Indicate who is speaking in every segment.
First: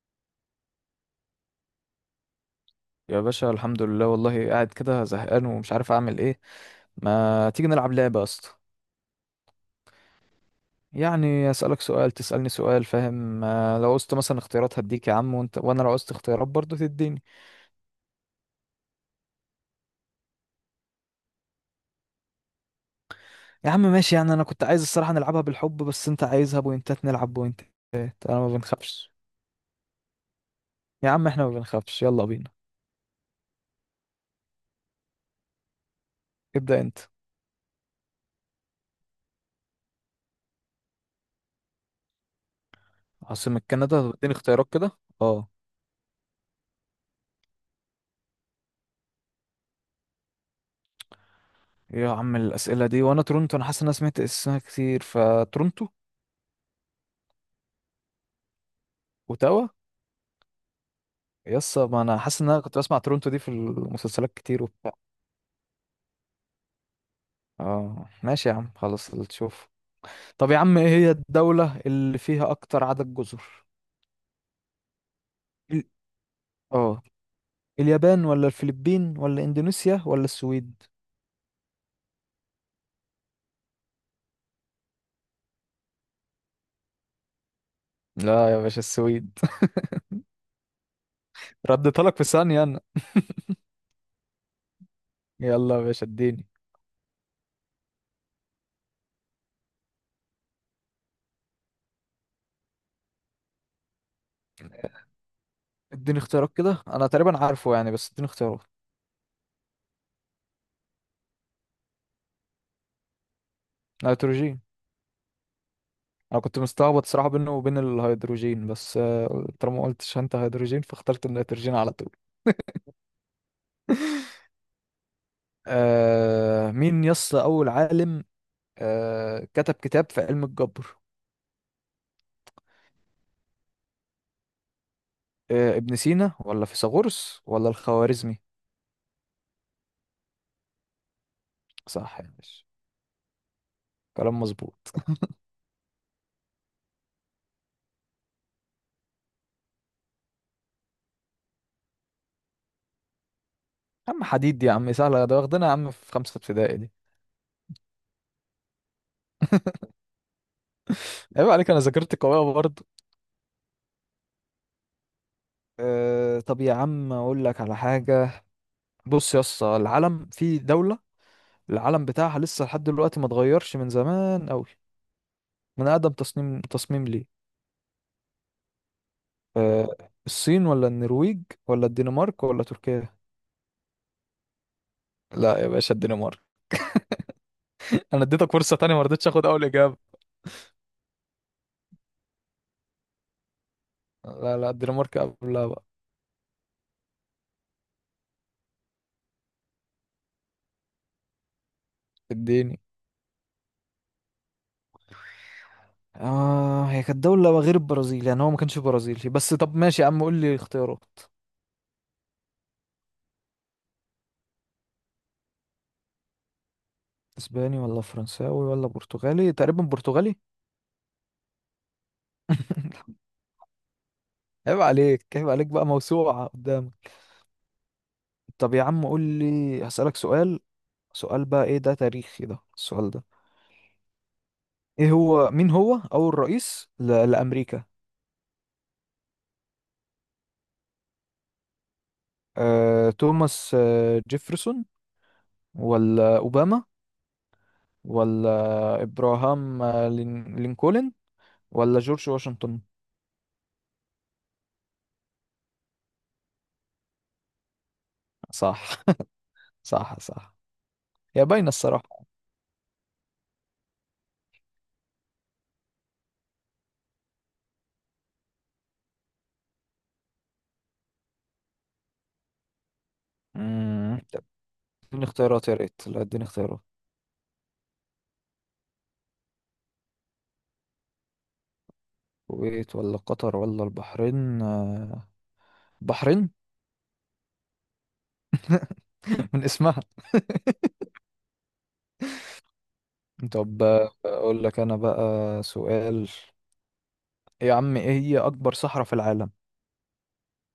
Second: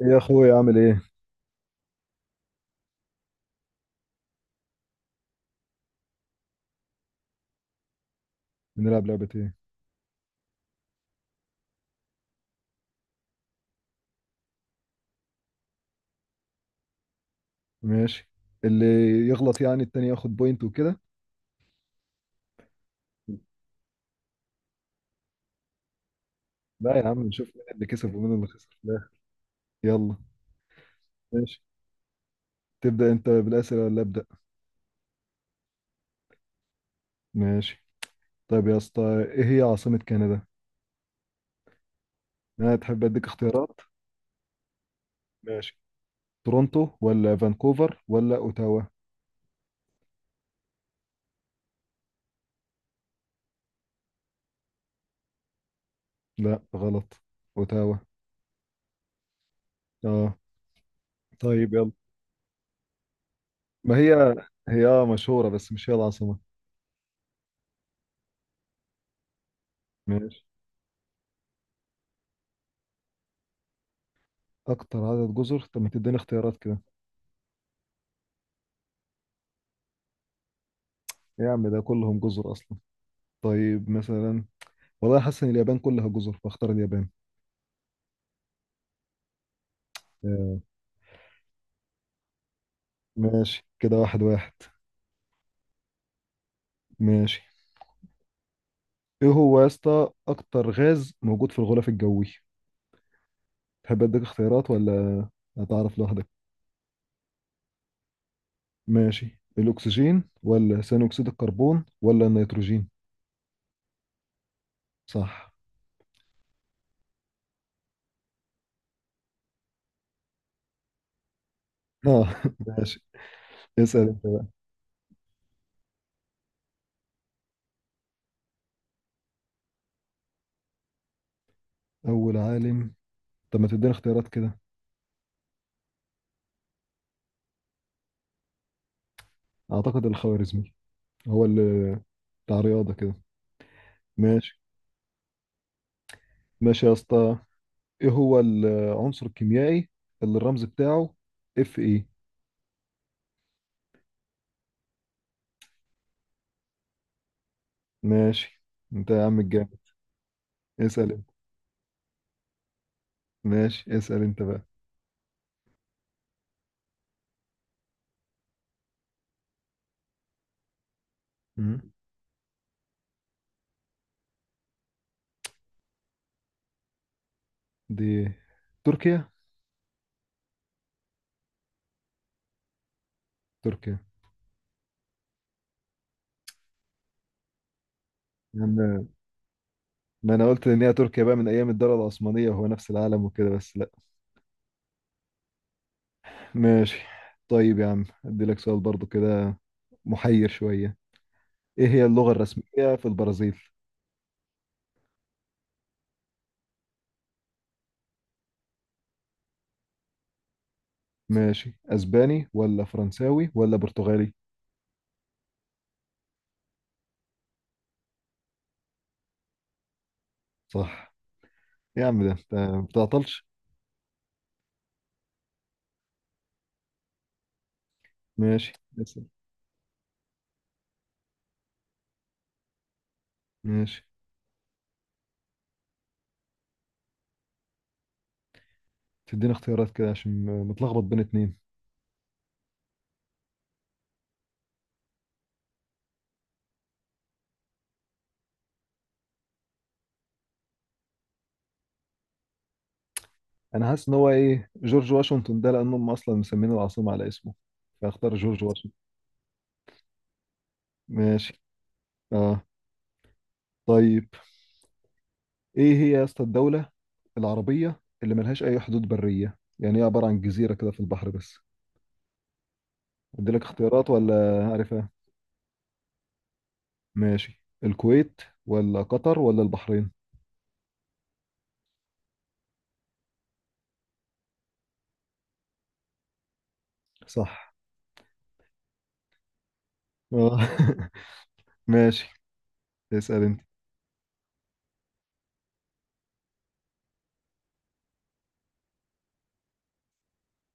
Speaker 1: يا اخوي اعمل ايه؟
Speaker 2: يا باشا، الحمد لله. والله قاعد كده زهقان ومش عارف اعمل ايه. ما تيجي نلعب لعبة يا اسطى؟
Speaker 1: بنلعب لعبة ايه؟
Speaker 2: يعني اسالك سؤال تسالني سؤال، فاهم؟ لو قست مثلا اختيارات هديك يا عم، وانت وانا لو قست اختيارات برضه تديني.
Speaker 1: ماشي، اللي يغلط يعني التاني ياخد بوينت وكده.
Speaker 2: يا عم ماشي، يعني انا كنت عايز الصراحة نلعبها بالحب، بس انت عايزها
Speaker 1: لا
Speaker 2: بوينتات
Speaker 1: يا عم،
Speaker 2: نلعب
Speaker 1: نشوف مين
Speaker 2: بوينتات.
Speaker 1: اللي كسب ومين
Speaker 2: انا
Speaker 1: اللي
Speaker 2: ما
Speaker 1: خسر في الاخر.
Speaker 2: بنخافش.
Speaker 1: يلا.
Speaker 2: يا عم احنا ما
Speaker 1: ماشي،
Speaker 2: بنخافش، يلا بينا.
Speaker 1: تبدأ انت بالأسئلة ولا أبدأ؟
Speaker 2: ابدأ انت.
Speaker 1: ماشي. طيب يا اسطى، ايه هي عاصمة كندا؟ انا تحب اديك
Speaker 2: عاصمة
Speaker 1: اختيارات؟
Speaker 2: كندا اديني اختيارات كده. اه.
Speaker 1: ماشي، تورونتو ولا فانكوفر ولا اوتاوا؟
Speaker 2: يا عم الاسئلة دي، وانا تورنتو، انا حاسس ان انا سمعت اسمها كتير فتورنتو.
Speaker 1: لا غلط، اوتاوا.
Speaker 2: اوتاوا؟
Speaker 1: اه، طيب
Speaker 2: يس،
Speaker 1: يلا.
Speaker 2: ما انا حاسس ان انا كنت بسمع تورونتو دي في
Speaker 1: ما
Speaker 2: المسلسلات
Speaker 1: هي
Speaker 2: كتير
Speaker 1: هي
Speaker 2: وبتاع.
Speaker 1: آه مشهورة بس مش هي العاصمة.
Speaker 2: اه، ماشي يا عم، خلاص اللي تشوف.
Speaker 1: ماشي.
Speaker 2: طب يا عم، ايه هي الدولة اللي فيها اكتر عدد جزر؟
Speaker 1: اكتر عدد جزر؟ طب
Speaker 2: ال-
Speaker 1: ما تديني اختيارات كده.
Speaker 2: اه، اليابان ولا الفلبين ولا اندونيسيا ولا السويد؟
Speaker 1: إيه يا عم، ده كلهم جزر اصلا. طيب مثلا، والله حاسس ان اليابان كلها جزر فاختار اليابان.
Speaker 2: لا يا باشا، السويد.
Speaker 1: آه،
Speaker 2: رديتها لك في ثانية انا.
Speaker 1: ماشي كده، واحد واحد.
Speaker 2: يلا يا باشا اديني.
Speaker 1: ماشي. ايه هو يا اسطى اكتر غاز موجود في الغلاف الجوي؟ تحب اديك اختيارات ولا هتعرف
Speaker 2: اديني
Speaker 1: لوحدك؟
Speaker 2: اختيارات كده، انا تقريبا عارفه يعني، بس اديني اختيارات.
Speaker 1: ماشي، الاكسجين ولا ثاني اكسيد الكربون ولا النيتروجين؟
Speaker 2: نيتروجين.
Speaker 1: صح.
Speaker 2: انا كنت مستعبط صراحة بينه وبين الهيدروجين، بس طالما ما قلتش انت هيدروجين فاخترت النيتروجين على طول.
Speaker 1: اه ماشي، اسال انت.
Speaker 2: مين يس أول عالم كتب كتاب في علم الجبر؟
Speaker 1: اول عالم. طب ما تديني اختيارات كده.
Speaker 2: ابن سينا ولا فيثاغورس ولا الخوارزمي؟
Speaker 1: اعتقد الخوارزمي، هو اللي
Speaker 2: صح يا
Speaker 1: بتاع
Speaker 2: باشا،
Speaker 1: رياضه كده.
Speaker 2: كلام
Speaker 1: ماشي.
Speaker 2: مظبوط.
Speaker 1: ماشي يا اسطى، ايه هو العنصر الكيميائي اللي الرمز بتاعه اف اي؟
Speaker 2: يا عم حديد، دي يا عم سهلة، ده واخدنا يا عم في خمسة ابتدائي دي.
Speaker 1: ماشي، انت يا عم الجامد، اسأل انت.
Speaker 2: عيب عليك، أنا ذاكرتي قوية برضه.
Speaker 1: ماشي، اسأل انت بقى.
Speaker 2: طب يا عم أقول لك على حاجة. بص يا اسطى، العلم في دولة،
Speaker 1: مم.
Speaker 2: العلم بتاعها لسه لحد دلوقتي ما اتغيرش، من زمان أوي، من أقدم تصميم ليه.
Speaker 1: دي تركيا.
Speaker 2: آه الصين ولا النرويج ولا الدنمارك ولا تركيا؟
Speaker 1: تركيا؟
Speaker 2: لا يا باشا، الدنمارك. انا اديتك فرصة تانية، ما
Speaker 1: يعني
Speaker 2: رضيتش اخد اول اجابة.
Speaker 1: ما انا قلت ان هي تركيا بقى من ايام الدولة العثمانية وهو نفس العالم وكده، بس لا.
Speaker 2: لا، لا، الدنمارك قبلها بقى.
Speaker 1: ماشي. طيب يا عم، ادي لك سؤال برضو كده محير شوية. ايه هي اللغة
Speaker 2: اديني.
Speaker 1: الرسمية في البرازيل؟
Speaker 2: اه، هي كانت دولة غير البرازيل يعني، هو ما كانش برازيلي، بس طب ماشي يا عم قول لي اختيارات.
Speaker 1: ماشي، اسباني ولا فرنساوي ولا برتغالي؟
Speaker 2: اسباني ولا فرنساوي ولا برتغالي؟ تقريبا برتغالي.
Speaker 1: صح. يا عم ده انت ما بتعطلش.
Speaker 2: عيب عليك، عيب عليك بقى، موسوعة قدامك.
Speaker 1: ماشي،
Speaker 2: طب يا عم قول
Speaker 1: اسأل.
Speaker 2: لي هسألك سؤال. سؤال بقى، ايه ده تاريخي ده السؤال ده؟
Speaker 1: ماشي،
Speaker 2: ايه هو، مين هو اول رئيس لأمريكا؟
Speaker 1: تديني اختيارات كده عشان متلخبط بين اتنين.
Speaker 2: توماس جيفرسون، ولا أوباما، ولا ابراهام لينكولن، ولا جورج واشنطن؟
Speaker 1: انا حاسس ان هو ايه، جورج واشنطن ده لان هم اصلا مسمين العاصمه على اسمه، فاختار جورج واشنطن.
Speaker 2: صح. صح، صح. هي
Speaker 1: ماشي.
Speaker 2: باينة الصراحة.
Speaker 1: اه طيب، ايه هي يا اسطى الدوله العربيه اللي ملهاش اي حدود بريه، يعني هي عباره عن جزيره كده في البحر بس؟ ادي لك اختيارات ولا
Speaker 2: طب
Speaker 1: عارفها؟
Speaker 2: اديني اختيارات يا ريت، لا اديني اختيارات.
Speaker 1: ماشي، الكويت ولا قطر ولا البحرين؟
Speaker 2: الكويت ولا قطر ولا البحرين؟ البحرين.
Speaker 1: صح.
Speaker 2: من اسمها.
Speaker 1: اه ماشي، اسال انت.
Speaker 2: طب، اقول لك انا بقى سؤال. يا عم، ايه هي اكبر صحراء في العالم؟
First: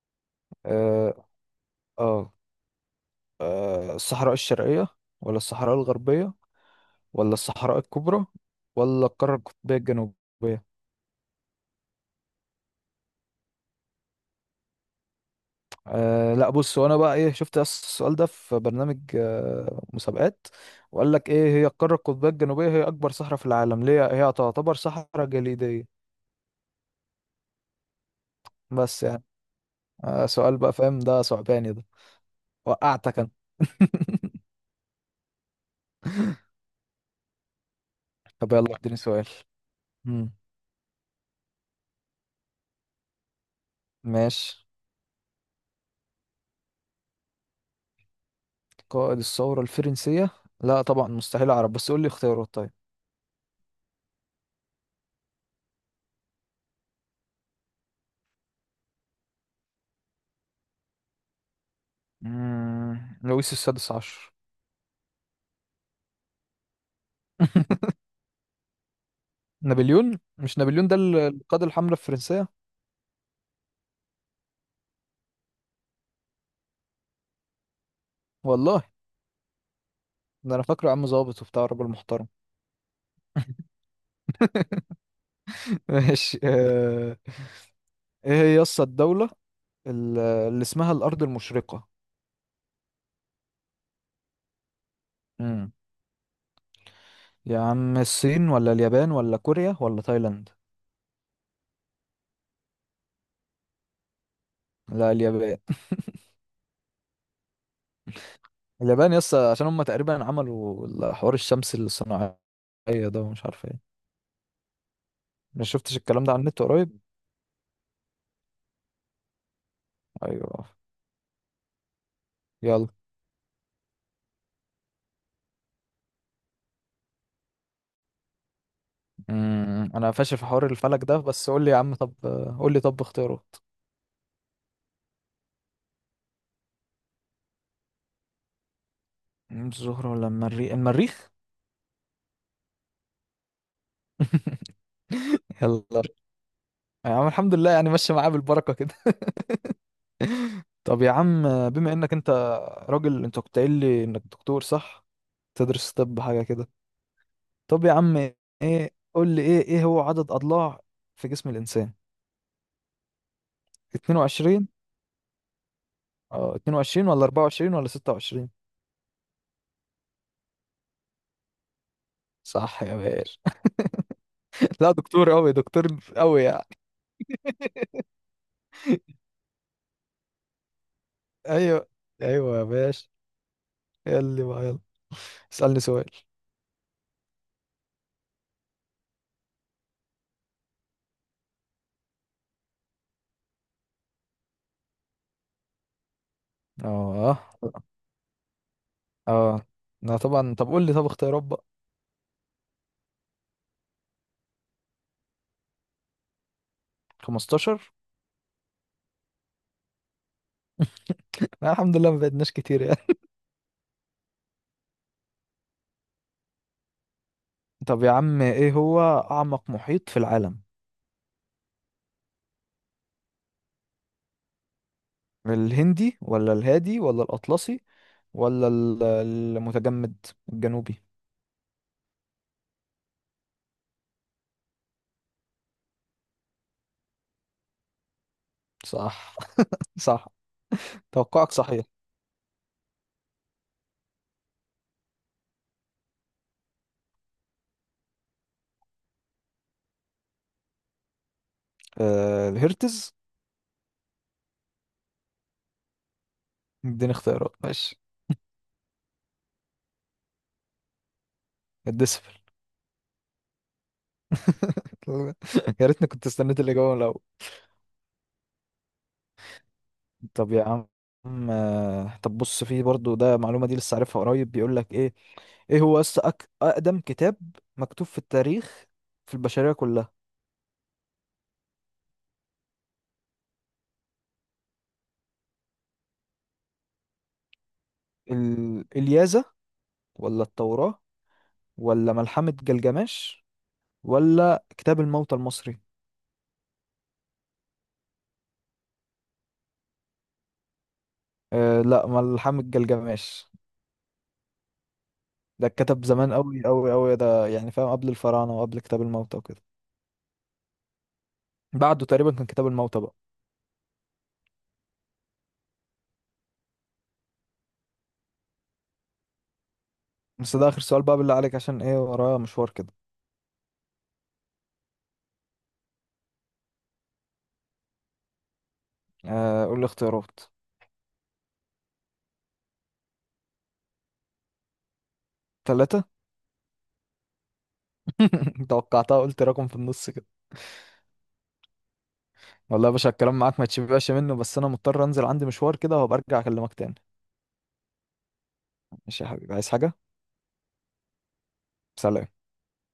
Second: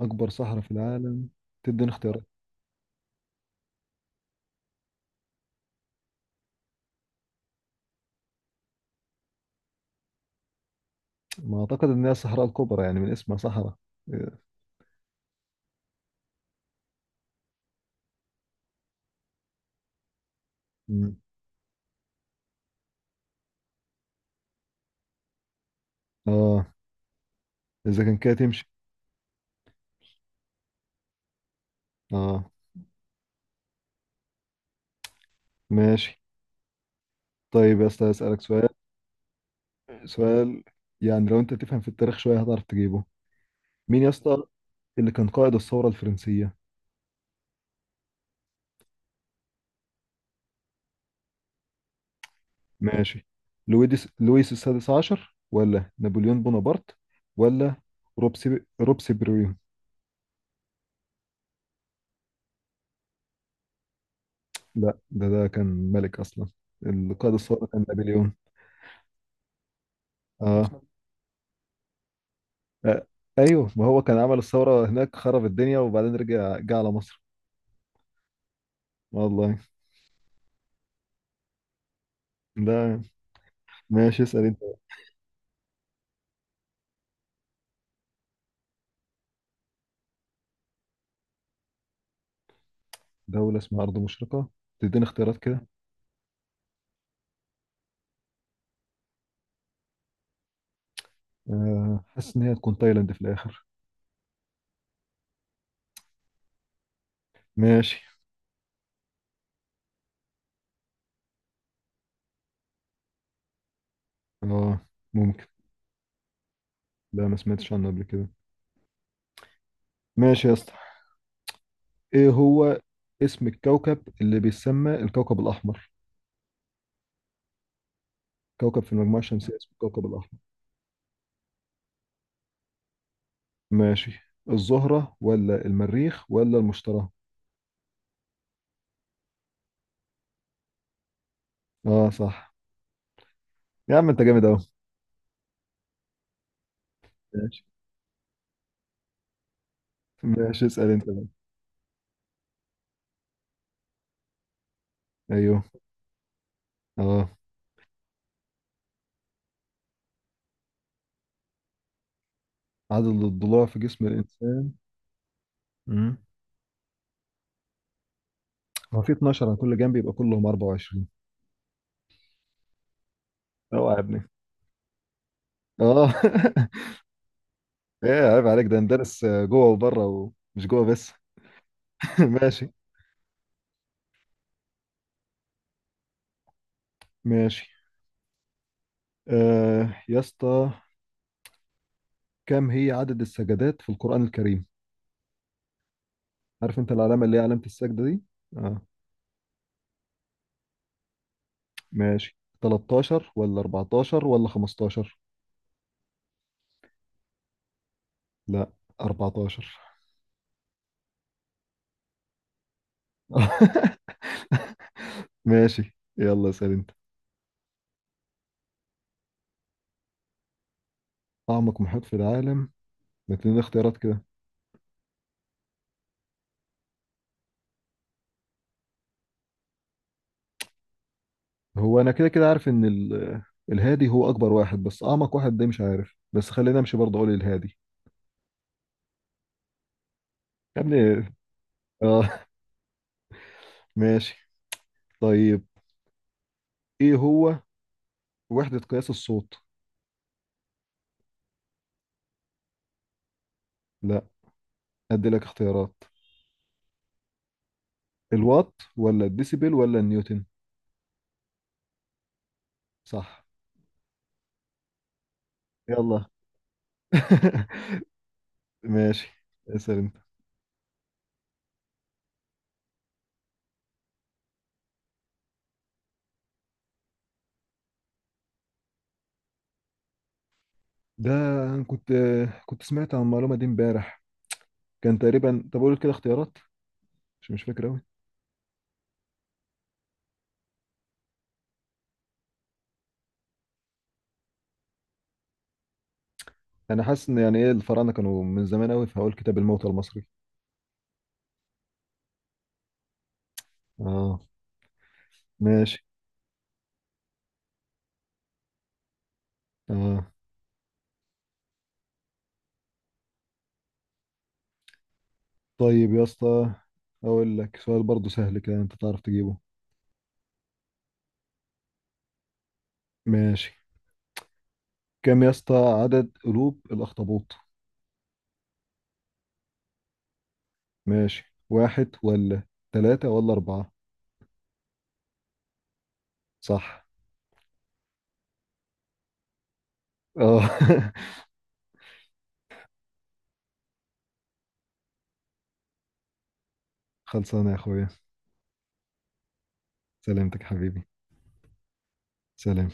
Speaker 1: اكبر صحراء في
Speaker 2: اه
Speaker 1: العالم؟ تديني اختيارات؟
Speaker 2: اه الصحراء الشرقية، ولا الصحراء الغربية، ولا الصحراء الكبرى، ولا القارة القطبية الجنوبية؟
Speaker 1: ما اعتقد ان هي الصحراء الكبرى، يعني من اسمها صحراء.
Speaker 2: لا، بص وانا بقى ايه، شفت السؤال ده في برنامج مسابقات، وقال
Speaker 1: مم.
Speaker 2: لك ايه، هي القارة القطبية الجنوبية هي اكبر صحراء في العالم، ليه هي تعتبر صحراء جليدية.
Speaker 1: اه، اذا كان كده تمشي.
Speaker 2: بس يعني، سؤال بقى فاهم، ده صعباني ده.
Speaker 1: اه
Speaker 2: وقعتك انا.
Speaker 1: ماشي. طيب يا اسطى، اسالك
Speaker 2: طب
Speaker 1: سؤال.
Speaker 2: يلا اديني سؤال. مم.
Speaker 1: سؤال يعني لو انت تفهم في التاريخ شويه هتعرف تجيبه. مين يا اسطى
Speaker 2: ماشي.
Speaker 1: اللي كان قائد الثوره الفرنسيه؟
Speaker 2: قائد الثورة الفرنسية؟ لا طبعا، مستحيل اعرف، بس قول لي اختيارات طيب.
Speaker 1: ماشي، لويس السادس عشر ولا نابليون بونابرت ولا روبسي بريو؟
Speaker 2: لويس السادس عشر.
Speaker 1: لا، ده كان ملك اصلا. القائد الثوره كان نابليون.
Speaker 2: نابليون، مش
Speaker 1: اه،
Speaker 2: نابليون ده القائد الحملة الفرنسية.
Speaker 1: آه، ايوه، ما هو كان عمل الثوره هناك، خرب الدنيا وبعدين رجع جه على مصر.
Speaker 2: والله.
Speaker 1: والله.
Speaker 2: ده انا فاكره عم ظابط وبتاع، راجل محترم.
Speaker 1: ده ماشي، اسال.
Speaker 2: ماشي. ايه هي يسطا الدولة اللي اسمها الأرض المشرقة؟
Speaker 1: دولة اسمها أرض مشرقة؟ تديني اختيارات كده.
Speaker 2: امم يا عم الصين ولا اليابان ولا كوريا ولا تايلاند؟
Speaker 1: حاسس إن هي تكون تايلاند في الآخر.
Speaker 2: لا، اليابان.
Speaker 1: ماشي.
Speaker 2: اليابان يسطا، عشان هم تقريبا عملوا حوار الشمس الصناعية ده، ومش عارف ايه.
Speaker 1: اه ممكن.
Speaker 2: ما شفتش الكلام ده على النت قريب.
Speaker 1: لا ما سمعتش عنه قبل كده. ماشي يا
Speaker 2: ايوه.
Speaker 1: اسطى. إيه هو
Speaker 2: يلا.
Speaker 1: اسم الكوكب اللي بيسمى الكوكب الأحمر؟ كوكب في المجموعة الشمسية اسمه الكوكب
Speaker 2: انا فاشل
Speaker 1: الأحمر.
Speaker 2: في حوار الفلك ده، بس قول لي يا عم طب، قول لي طب اختيارات.
Speaker 1: ماشي، الزهرة ولا المريخ ولا المشتري؟
Speaker 2: الزهرة ولا المريخ؟ المريخ.
Speaker 1: اه صح. يا عم انت جامد أوي.
Speaker 2: يلا يا عم، الحمد
Speaker 1: ماشي.
Speaker 2: لله يعني، ماشية معاه بالبركة كده.
Speaker 1: ماشي، اسأل
Speaker 2: طب
Speaker 1: انت
Speaker 2: يا
Speaker 1: بقى.
Speaker 2: عم، بما انك انت راجل، انت كنت قايل لي انك دكتور صح؟
Speaker 1: ايوه.
Speaker 2: تدرس طب حاجة كده؟
Speaker 1: اه،
Speaker 2: طب يا عم، ايه قول لي، ايه هو عدد اضلاع في جسم الانسان؟
Speaker 1: عدد الضلوع في جسم
Speaker 2: 22.
Speaker 1: الإنسان. مم.
Speaker 2: اه، 22 ولا 24 ولا 26؟
Speaker 1: هو في 12 على كل جنب، يبقى كلهم 24.
Speaker 2: صح يا باشا.
Speaker 1: اوعى يا ابني.
Speaker 2: لا دكتور قوي، دكتور
Speaker 1: اه
Speaker 2: قوي يعني.
Speaker 1: ايه عيب عليك، ده ندرس جوه وبره ومش جوه بس.
Speaker 2: ايوه، ايوه يا
Speaker 1: ماشي.
Speaker 2: باشا. يلا بقى، يلا اسألني سؤال.
Speaker 1: ماشي. آه يا اسطى، كم هي عدد السجدات في القرآن الكريم؟ عارف انت العلامة اللي
Speaker 2: اه،
Speaker 1: هي علامة السجدة دي؟ اه.
Speaker 2: اه. لا طبعا، طب قول لي طب اختيارات بقى.
Speaker 1: ماشي، 13 ولا 14 ولا 15؟
Speaker 2: 15.
Speaker 1: لا، 14.
Speaker 2: لا الحمد لله، ما بعدناش كتير يعني.
Speaker 1: ماشي، يلا اسأل انت.
Speaker 2: طب يا عم، ايه هو اعمق محيط في العالم؟
Speaker 1: أعمق محيط في العالم؟ ما تديني اختيارات كده.
Speaker 2: الهندي ولا الهادي ولا الاطلسي ولا المتجمد الجنوبي؟
Speaker 1: هو أنا كده كده عارف إن ال- الهادي هو أكبر واحد، بس أعمق واحد ده مش عارف، بس خلينا أمشي برضه، أقول الهادي.
Speaker 2: صح. صح،
Speaker 1: يا ابني.
Speaker 2: توقعك صحيح.
Speaker 1: آه. ماشي. طيب، ايه هو وحدة قياس الصوت؟
Speaker 2: الهرتز.
Speaker 1: لا، ادي لك اختيارات.
Speaker 2: اديني اختيارات ماشي.
Speaker 1: الوات ولا الديسيبل ولا النيوتن؟
Speaker 2: الديسبل.
Speaker 1: صح.
Speaker 2: يا ريتني كنت
Speaker 1: يلا.
Speaker 2: استنيت الاجابه من الاول.
Speaker 1: ماشي، اسأل انت.
Speaker 2: طب يا عم، طب بص، في برضو ده معلومه دي لسه عارفها قريب، بيقول لك ايه؟ ايه هو، اقدم كتاب مكتوب في التاريخ، في البشريه كلها؟
Speaker 1: ده أنا كنت سمعت عن المعلومة دي امبارح، كان تقريبا، طب اقول كده اختيارات، مش فاكر قوي.
Speaker 2: اليازا، ولا التوراه، ولا ملحمة جلجمش، ولا كتاب الموتى المصري؟
Speaker 1: انا حاسس ان يعني ايه، الفراعنة كانوا من زمان قوي، فهقول كتاب الموتى المصري.
Speaker 2: لا، ملحمة جلجمش.
Speaker 1: اه
Speaker 2: ده
Speaker 1: ماشي.
Speaker 2: اتكتب زمان قوي قوي قوي، ده يعني فاهم، قبل الفراعنة وقبل كتاب الموتى وكده.
Speaker 1: اه
Speaker 2: بعده تقريبا كان كتاب الموتى بقى.
Speaker 1: طيب يا اسطى، اقول لك سؤال برضه سهل كده انت تعرف تجيبه.
Speaker 2: بس ده آخر سؤال بقى بالله عليك، عشان ايه ورايا مشوار كده.
Speaker 1: ماشي، كم يا اسطى عدد قلوب الاخطبوط؟
Speaker 2: قول لي اختيارات.
Speaker 1: ماشي، واحد ولا ثلاثة ولا أربعة؟
Speaker 2: ثلاثة.
Speaker 1: صح.
Speaker 2: توقعتها، قلت رقم في النص كده.
Speaker 1: اه
Speaker 2: والله يا باشا الكلام معاك ما تشبعش منه، بس انا مضطر انزل عندي مشوار كده، وهبقى ارجع اكلمك تاني.
Speaker 1: خلصانة يا أخويا.
Speaker 2: ماشي يا حبيبي، عايز حاجة؟
Speaker 1: سلامتك حبيبي.
Speaker 2: سلام.
Speaker 1: سلام.